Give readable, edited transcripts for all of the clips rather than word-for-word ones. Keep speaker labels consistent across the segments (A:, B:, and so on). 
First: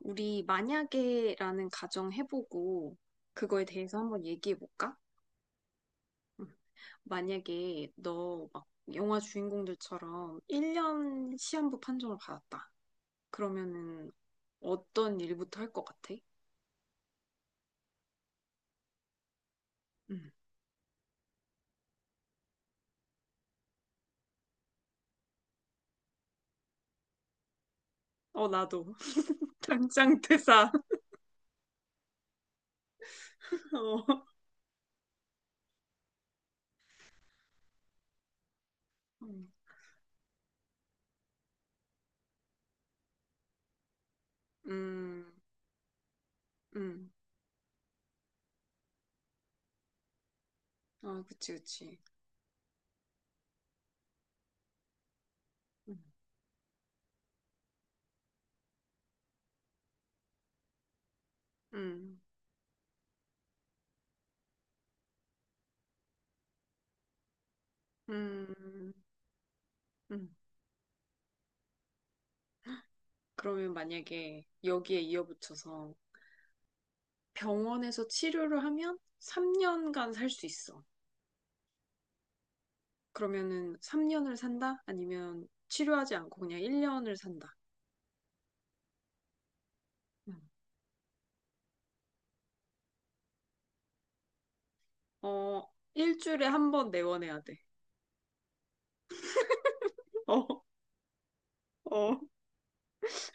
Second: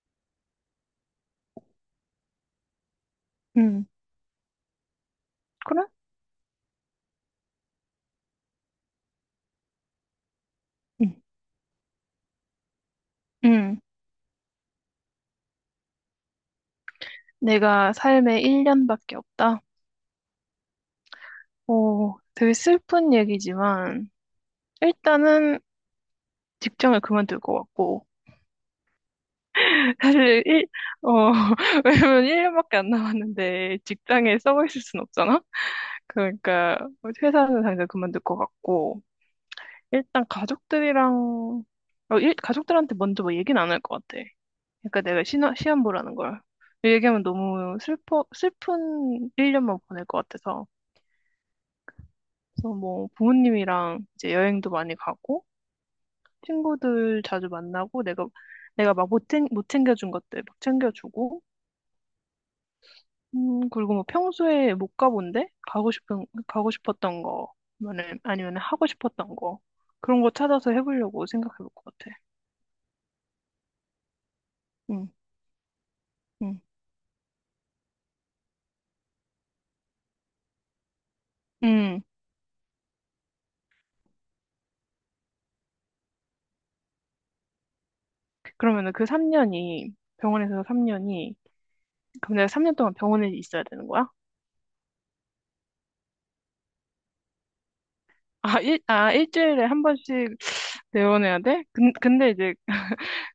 A: 우리 만약에라는 가정 해보고 그거에
B: 응,
A: 대해서 한번 얘기해 볼까?
B: 그래?
A: 만약에 너 막 영화 주인공들처럼
B: 응.
A: 1년 시한부 판정을 받았다.
B: 응,
A: 그러면은 어떤 일부터 할 것 같아?
B: 내가 삶에 1년밖에 없다.
A: 음.
B: 오, 되게 슬픈 얘기지만, 일단은 직장을 그만둘 것 같고,
A: 어, 나도. 당장
B: 사실 일,
A: 퇴사.
B: 어, 왜냐면 1년밖에 안 남았는데
A: 어.
B: 직장에 썩어 있을 순 없잖아? 그러니까 회사는 당장 그만둘 것 같고,
A: 음.
B: 일단 가족들이랑, 가족들한테 먼저 뭐 얘기는 안 할 것 같아. 그러니까 내가
A: 음.
B: 시험 보라는 걸.
A: 음.
B: 얘기하면 너무 슬픈 1년만 보낼 것 같아서.
A: 아, 그치, 그치.
B: 그래서 뭐 부모님이랑 이제 여행도 많이 가고
A: 음.
B: 친구들 자주 만나고 내가 막 못 챙겨준 것들 막 챙겨주고
A: 음.
B: 그리고 뭐 평소에 못 가본 데 가고 싶었던 거 아니면 하고
A: 음.
B: 싶었던 거 그런 거
A: 음.
B: 찾아서 해보려고 생각해 볼 것 같아.
A: 그러면 만약에 여기에
B: 음,
A: 이어붙여서
B: 음,
A: 병원에서 치료를 하면 3년간 살 수 있어.
B: 음.
A: 그러면은 3년을 산다? 아니면 치료하지 않고 그냥 1년을 산다.
B: 그러면은 그 3년이,
A: 음.
B: 병원에서 3년이, 그럼 내가 3년 동안 병원에 있어야 되는 거야?
A: 어, 일주일에 한 번 내원해야 돼.
B: 아, 일주일에 한 번씩 내보내야 돼? 근,
A: 어, 어,
B: 근데 이제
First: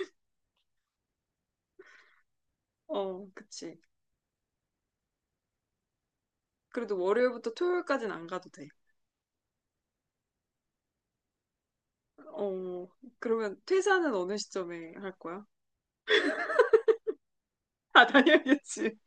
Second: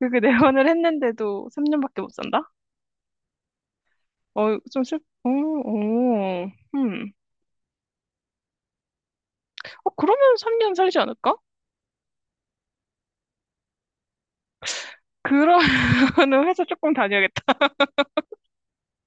B: 그게 내원을 했는데도 3년밖에 못 산다?
A: 어, 그치.
B: 어, 좀 어, 어,
A: 그래도
B: 음.
A: 월요일부터 토요일까지는 안 가도 돼.
B: 어, 그러면 3년 살지 않을까?
A: 어, 그러면 퇴사는 어느 시점에 할 거야?
B: 그러면은 회사 조금 다녀야겠다.
A: 아, 당연겠지.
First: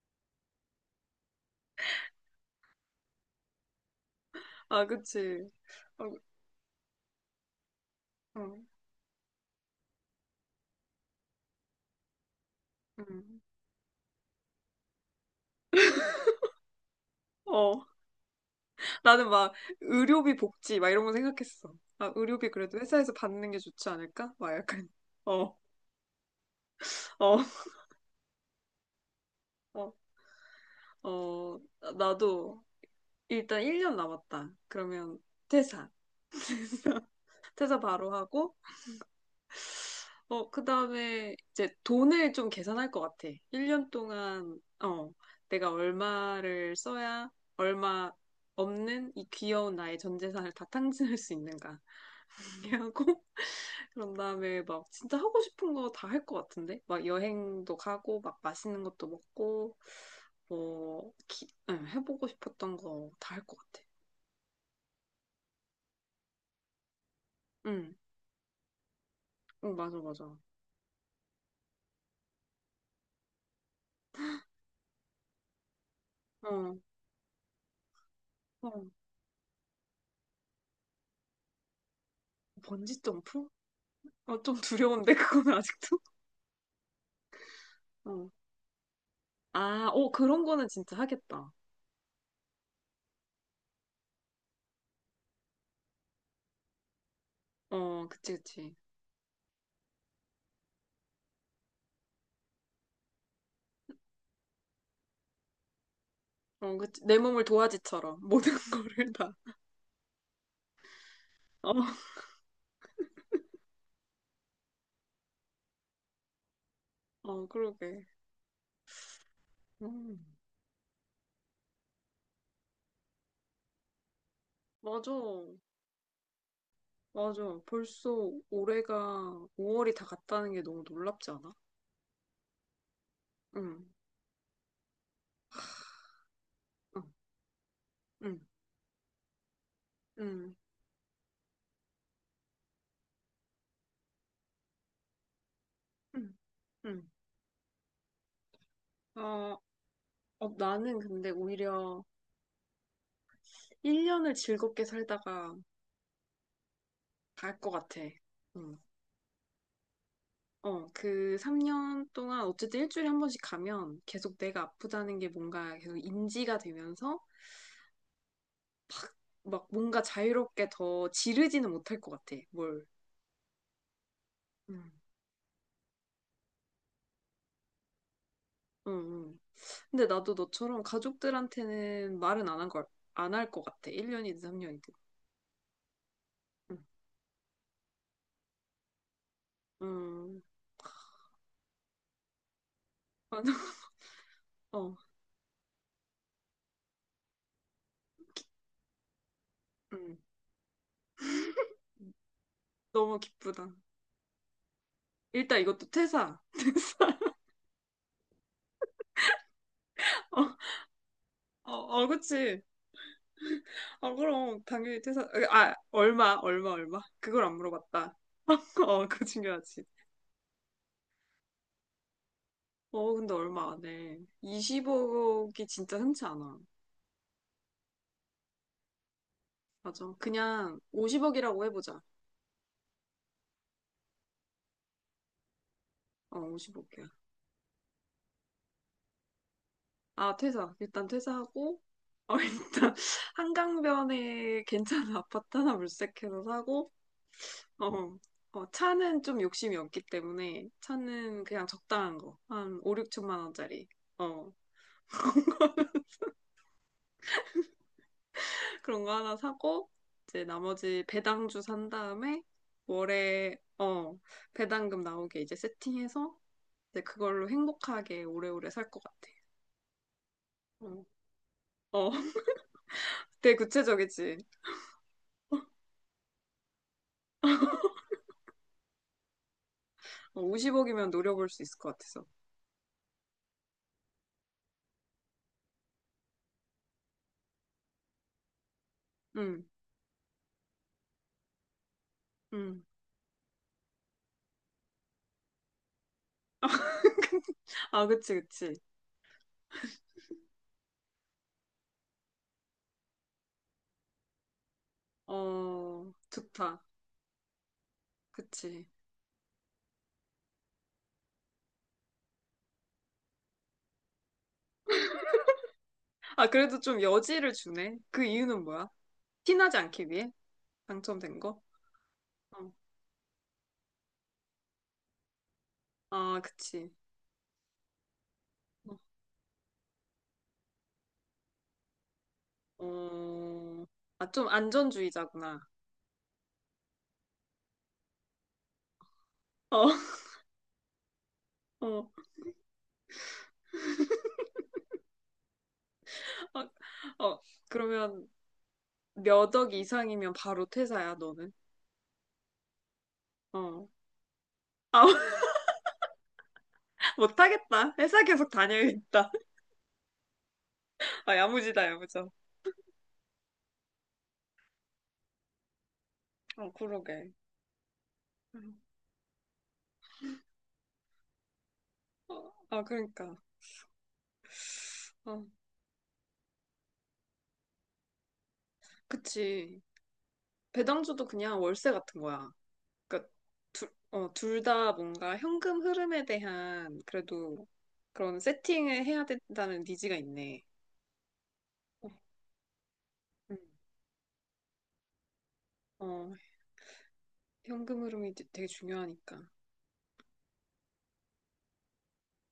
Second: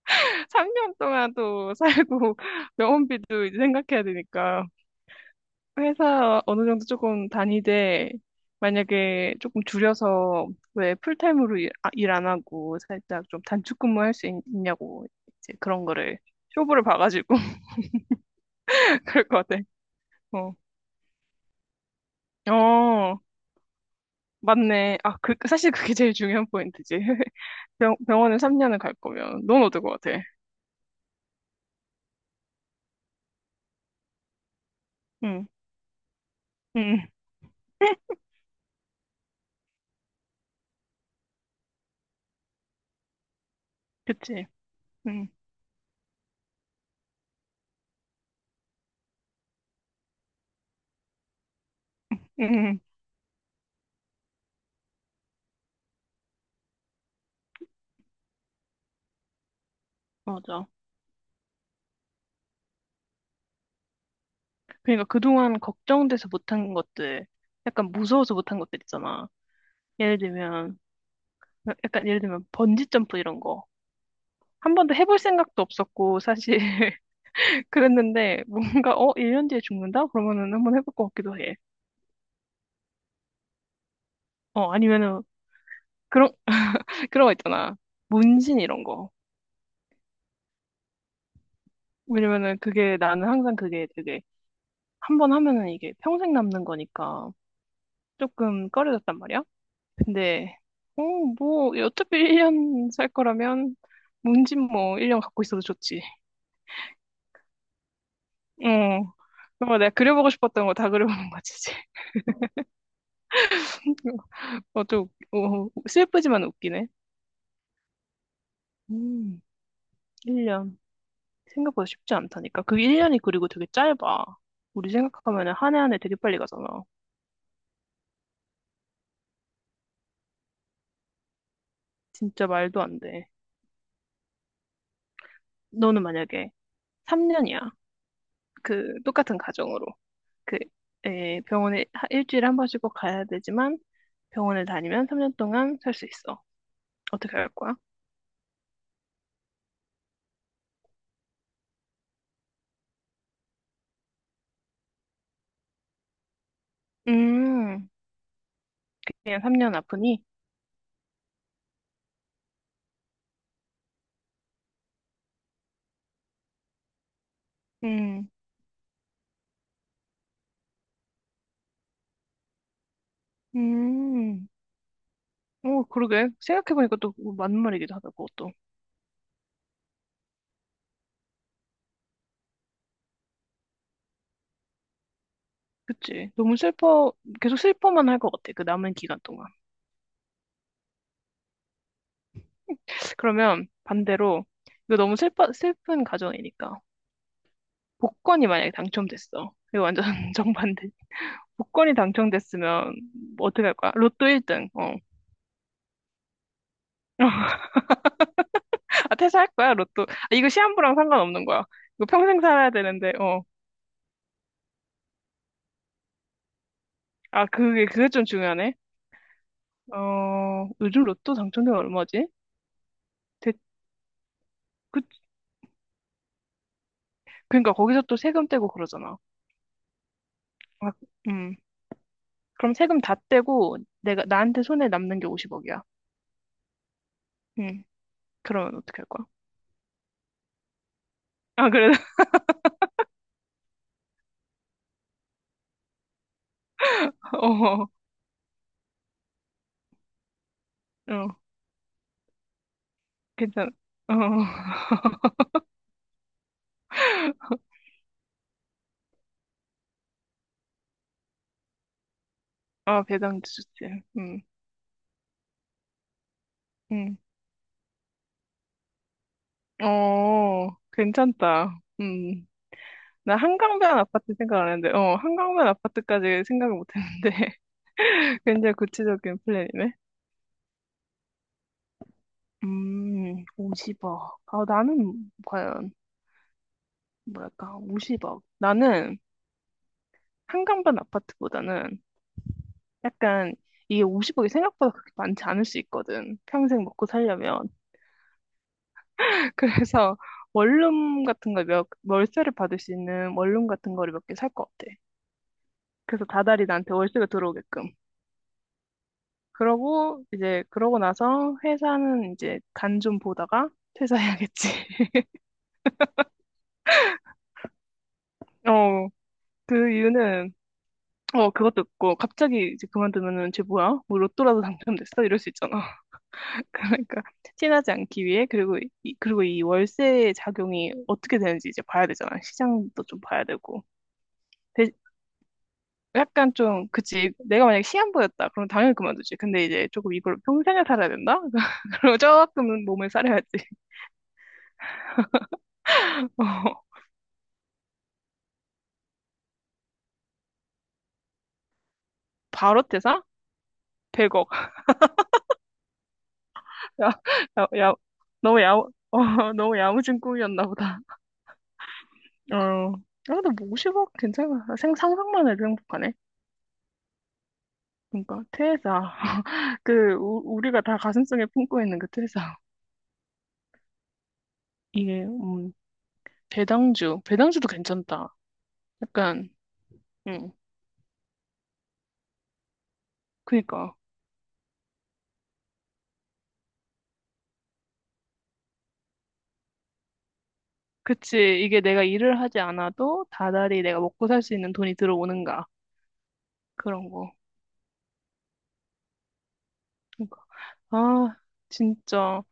B: 3년 동안도 살고, 병원비도 이제 생각해야 되니까.
A: 아, 그치. 어,
B: 회사 어느 정도 조금 다니되,
A: 어,
B: 만약에 조금 줄여서, 왜 풀타임으로 일 안 하고, 살짝
A: 음.
B: 좀 단축 근무할 수 있, 냐고 이제 그런 거를, 쇼부를 봐가지고,
A: 어. 나는
B: 그럴 것
A: 막
B: 같아.
A: 의료비
B: 어.
A: 복지 막 이런 거 생각했어. 아, 의료비 그래도 회사에서
B: 어.
A: 받는 게 좋지 않을까? 막 약간.
B: 맞네. 아, 그,
A: 어,
B: 사실 그게 제일 중요한 포인트지.
A: 어,
B: 병원을 3년을 갈 거면, 넌 어떨
A: 어,
B: 것 같아?
A: 어, 나도 일단 1년 남았다. 그러면
B: 응,
A: 퇴사.
B: 응,
A: 퇴사 바로 하고 어, 그다음에 이제 돈을 좀 계산할 것 같아. 1년
B: 그치.
A: 동안 어,
B: 응,
A: 내가 얼마를 써야 얼마 없는 이 귀여운 나의 전 재산을 다 탕진할 수 있는가
B: 응,
A: 하고 그런 다음에 막 진짜 하고 싶은 거 다 할 것 같은데? 막 여행도 가고, 막 맛있는 것도 먹고,
B: 맞아.
A: 뭐, 응, 해보고 싶었던 거 다 할 것 같아.
B: 그러니까 그동안 걱정돼서 못한 것들, 약간
A: 응,
B: 무서워서 못한 것들 있잖아.
A: 응, 맞아,
B: 예를
A: 맞아.
B: 들면, 약간 예를 들면 번지점프 이런 거. 한 번도 해볼 생각도 없었고, 사실.
A: 어,
B: 그랬는데,
A: 어.
B: 뭔가, 어, 1년 뒤에 죽는다? 그러면은 한번 해볼 것 같기도 해.
A: 번지 점프? 어, 좀
B: 어,
A: 두려운데,
B: 아니면은,
A: 그거는 아직도?
B: 그런, 그런 거 있잖아.
A: 어.
B: 문신 이런 거.
A: 아, 어, 그런 거는 진짜 하겠다.
B: 왜냐면은 그게 나는 항상 그게 되게 한 번 하면은 이게 평생 남는 거니까
A: 어, 그치,
B: 조금
A: 그치.
B: 꺼려졌단 말이야. 근데 어, 뭐 어차피 1년 살 거라면 문진 뭐 1년 갖고 있어도 좋지.
A: 어, 그치. 내 몸을 도화지처럼 모든 거를
B: 어.
A: 다.
B: 그거 내가 그려보고 싶었던 거 다 그려보는 거지, 이제.
A: 어,
B: 어, 좀, 슬프지만 웃기네.
A: 어, 그러게.
B: 음,
A: 음,
B: 1년. 생각보다 쉽지 않다니까. 그 1년이 그리고 되게 짧아. 우리
A: 맞아.
B: 생각하면 한 해 한 해 되게 빨리 가잖아.
A: 맞아. 벌써 올해가 5월이 다 갔다는 게 너무 놀랍지 않아?
B: 진짜 말도 안 돼.
A: 응,
B: 너는 만약에
A: 응,
B: 3년이야.
A: 응,
B: 그, 똑같은 가정으로.
A: 응,
B: 그, 병원에 일주일에 한 번씩 꼭 가야 되지만 병원을 다니면 3년 동안 살 수
A: 응,
B: 있어.
A: 응.
B: 어떻게 할 거야?
A: 어, 어, 나는 근데 오히려 1년을 즐겁게 살다가 갈 것
B: 음,
A: 같아. 응.
B: 그냥 3년 아프니?
A: 어, 그 3년 동안 어쨌든 일주일에 한 번씩 가면 계속 내가 아프다는 게 뭔가 계속 인지가 되면서
B: 음,
A: 막 뭔가 자유롭게 더 지르지는 못할 것 같아. 뭘.
B: 음.
A: 응,
B: 어, 그러게. 생각해보니까 또 그거 맞는 말이기도 하다, 그것도.
A: 응, 응. 근데 나도 너처럼 가족들한테는 말은 안 한 걸, 안 할 것 같아. 1년이든 3년이든.
B: 그치. 너무
A: 응.
B: 계속 슬퍼만 할 것 같아, 그 남은 기간 동안.
A: 음, 맞아.
B: 그러면 반대로,
A: 어,
B: 이거 너무 슬픈 가정이니까. 복권이 만약에 당첨됐어. 이거 완전
A: 음.
B: 정반대. 복권이 당첨됐으면
A: 너무
B: 뭐 어떻게
A: 기쁘다.
B: 할 거야? 로또 1등. 어.
A: 일단 이것도 퇴사. 퇴사.
B: 아, 퇴사할 거야, 로또. 아, 이거
A: 어,
B: 시한부랑 상관없는 거야.
A: 어, 어,
B: 이거 평생
A: 그치.
B: 살아야 되는데, 어.
A: 어, 그럼, 당연히 퇴사. 아, 아, 얼마, 얼마, 얼마. 그걸
B: 아,
A: 안
B: 그게, 그게
A: 물어봤다.
B: 좀 중요하네.
A: 어, 그거 중요하지.
B: 어, 요즘 로또 당첨료가 얼마지?
A: 어, 근데
B: 대,
A: 얼마 안 해.
B: 그,
A: 20억이 진짜 흔치 않아.
B: 그러니까 거기서 또 세금 떼고 그러잖아.
A: 맞아. 그냥
B: 아, 음.
A: 50억이라고 해보자.
B: 그럼 세금 다 떼고, 내가, 나한테 손에 남는 게 50억이야.
A: 어, 50억이야.
B: 음. 그러면 어떻게 할 거야?
A: 아, 퇴사. 일단
B: 아,
A: 퇴사하고,
B: 그래?
A: 어, 일단 한강변에 괜찮은 아파트 하나 물색해서 사고,
B: 어,
A: 어, 어, 차는 좀 욕심이 없기 때문에
B: 어,
A: 차는 그냥 적당한 거. 한 5, 6천만
B: 괜찮아.
A: 원짜리.
B: 어,
A: 어, 그런 거 하나 사고, 이제 나머지 배당주 산 다음에
B: 아, 배당주
A: 월에,
B: 좋지.
A: 어,
B: 음,
A: 배당금 나오게 이제 세팅해서 이제
B: 음.
A: 그걸로 행복하게 오래오래 살 것 같아.
B: 어,
A: 어,
B: 괜찮다.
A: 어,
B: 음. 나
A: 되게
B: 한강변 아파트
A: 구체적이지.
B: 생각 안 했는데, 어, 한강변 아파트까지 생각을 못 했는데. 굉장히 구체적인 플랜이네.
A: 어, 50억이면 노려볼 수 있을 것 같아서.
B: 50억. 아, 나는 과연, 뭐랄까, 50억. 나는
A: 응,
B: 한강변 아파트보다는
A: 응.
B: 약간 이게 50억이 생각보다 그렇게 많지 않을 수 있거든. 평생 먹고 살려면.
A: 아, 그치, 그치.
B: 그래서 원룸 같은 거 몇, 월세를 받을 수 있는 원룸 같은 거를 몇 개 살 것 같아.
A: 어,
B: 그래서 다달이
A: 좋다.
B: 나한테 월세가 들어오게끔.
A: 그치.
B: 그러고 이제 그러고 나서 회사는 이제 간 좀 보다가 퇴사해야겠지.
A: 아, 그래도 좀 여지를 주네. 그 이유는 뭐야?
B: 어,
A: 티나지
B: 그
A: 않기 위해?
B: 이유는
A: 당첨된
B: 어,
A: 거?
B: 그것도 있고
A: 어.
B: 갑자기 이제 그만두면은 쟤 뭐야? 뭐 로또라도 당첨됐어? 이럴 수 있잖아.
A: 아, 그치.
B: 그러니까 티나지 않기 위해 그리고 이, 그리고 이 월세 작용이 어떻게 되는지 이제 봐야 되잖아. 시장도 좀 봐야 되고.
A: 어, 아, 좀
B: 대-
A: 안전주의자구나.
B: 약간 좀 그치, 내가 만약에 시한부였다 그럼 당연히 그만두지. 근데
A: 어,
B: 이제 조금 이걸 평생을 살아야 된다.
A: 어,
B: 그럼 조금 몸을 사려야지. 어,
A: 어, 어. 그러면 몇 억 이상이면 바로 퇴사야, 너는?
B: 바로 퇴사?
A: 어.
B: 100억.
A: 아,
B: 야, 야, 야,
A: 못하겠다. 회사 계속
B: 너무
A: 다녀야겠다.
B: 너무 야무진 꿈이었나 보다.
A: 아, 야무지다, 야무져.
B: 어, 아, 근데 뭐 50억 괜찮아. 상상만 해도 행복하네.
A: 어, 그러게.
B: 그러니까, 퇴사. 그, 우리가 다 가슴속에 품고 있는 그
A: 어,
B: 퇴사.
A: 아, 그러니까.
B: 이게,
A: 어,
B: 배당주. 배당주도 괜찮다. 약간,
A: 그치.
B: 음,
A: 배당주도 그냥 월세 같은 거야. 그러니까 둘,
B: 그니까.
A: 어, 둘 다 뭔가 현금 흐름에 대한 그래도 그런 세팅을 해야 된다는 니즈가 있네.
B: 그치. 이게 내가
A: 어,
B: 일을 하지 않아도
A: 음.
B: 다달이 내가 먹고 살 수 있는 돈이 들어오는가.
A: 어,
B: 그런 거.
A: 현금 흐름이 되게 중요하니까.
B: 그러니까. 아, 진짜.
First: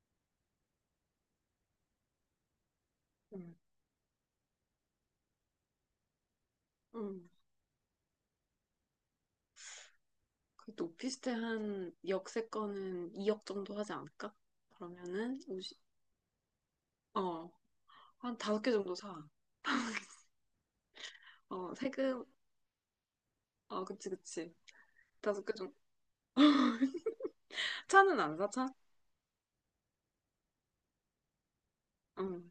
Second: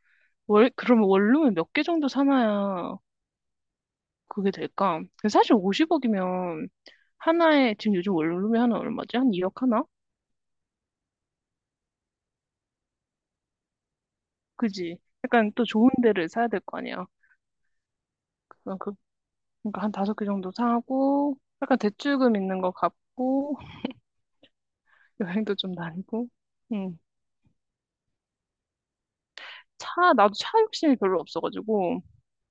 B: 그러면 원룸을 몇 개 정도 사나야
A: 음.
B: 그게 될까? 근데 사실 50억이면
A: 음.
B: 하나에 지금 요즘 원룸이 하나 얼마지? 한 2억 하나?
A: 그래도 오피스텔 한 역세권은 2억 정도 하지 않을까?
B: 그지?
A: 그러면은
B: 약간 또
A: 50,
B: 좋은 데를 사야 될 거 아니야.
A: 어, 한 다섯 개
B: 그냥
A: 정도 사.
B: 그러니까 한 다섯 개 정도 사고
A: 어,
B: 약간
A: 세금,
B: 대출금 있는 거 갚고
A: 어, 그치, 그치. 다섯 개
B: 여행도 좀
A: 정도.
B: 다니고. 음.
A: 차는 안 사, 차?
B: 차 나도 차 욕심이 별로 없어가지고
A: 응.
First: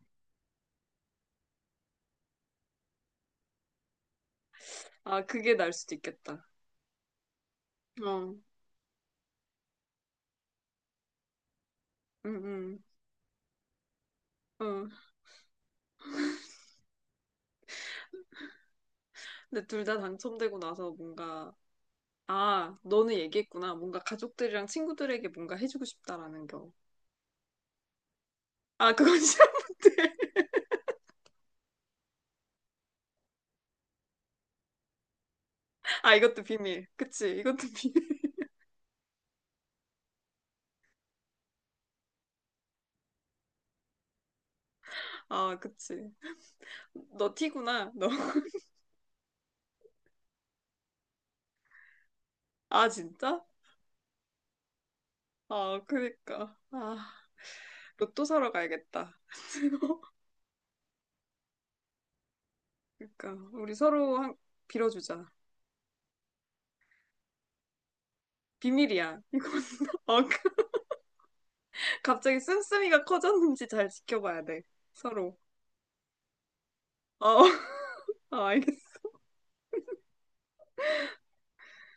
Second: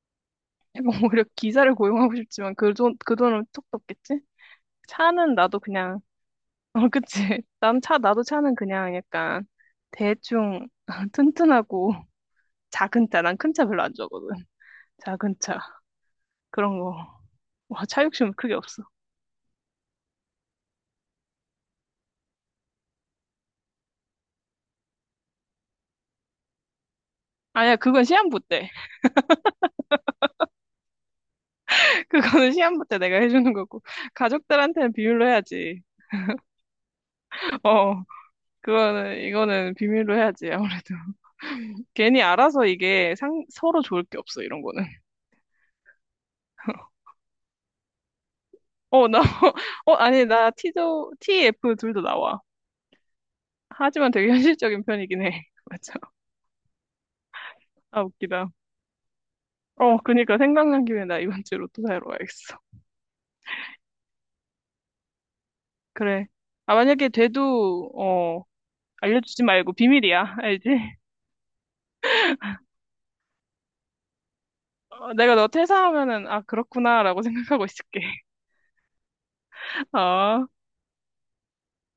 B: 오히려 기사를 고용하고 싶지만 그 돈, 그 돈은 톡 떴겠지?
A: 아,
B: 차는
A: 그게
B: 나도
A: 날 수도
B: 그냥
A: 있겠다.
B: 어, 그치? 난 차 나도
A: 어,
B: 차는 그냥 약간 대충 튼튼하고
A: 응, 응.
B: 작은 차, 난 큰 차 별로 안 좋아하거든.
A: 어.
B: 작은 차 그런 거. 와, 차 욕심은 크게 없어.
A: 근데 둘 다 당첨되고 나서 뭔가, 아, 너는 얘기했구나. 뭔가 가족들이랑 친구들에게 뭔가 해주고 싶다라는 거.
B: 아니야, 그건 시한부 때.
A: 아, 그건 싫었는데.
B: 그거는 시한부 때 내가 해주는 거고 가족들한테는 비밀로 해야지.
A: 아, 이것도 비밀. 그치, 이것도
B: 어,
A: 비밀.
B: 그거는 이거는 비밀로 해야지 아무래도. 괜히 알아서 이게 상, 서로 좋을 게 없어, 이런 거는.
A: 아, 그치. 너 티구나, 너.
B: 어, 나, 어, 아니 나 T도 TF 둘도 나와.
A: 아, 진짜?
B: 하지만 되게 현실적인 편이긴 해.
A: 아,
B: 맞아.
A: 그니까. 아,
B: 아,
A: 로또
B: 웃기다.
A: 사러 가야겠다.
B: 어, 그니까 생각난 김에 나 이번 주에 로또 사러 와야겠어.
A: 그니까, 우리 서로 한, 빌어주자.
B: 그래. 아, 만약에 돼도, 어,
A: 비밀이야.
B: 알려주지
A: 이건,
B: 말고
A: 어,
B: 비밀이야. 알지?
A: 갑자기 씀씀이가 커졌는지 잘 지켜봐야 돼.
B: 어, 내가
A: 서로.
B: 너 퇴사하면은, 아, 그렇구나라고
A: 어,
B: 생각하고 있을게.
A: 어, 알겠어.
B: 어.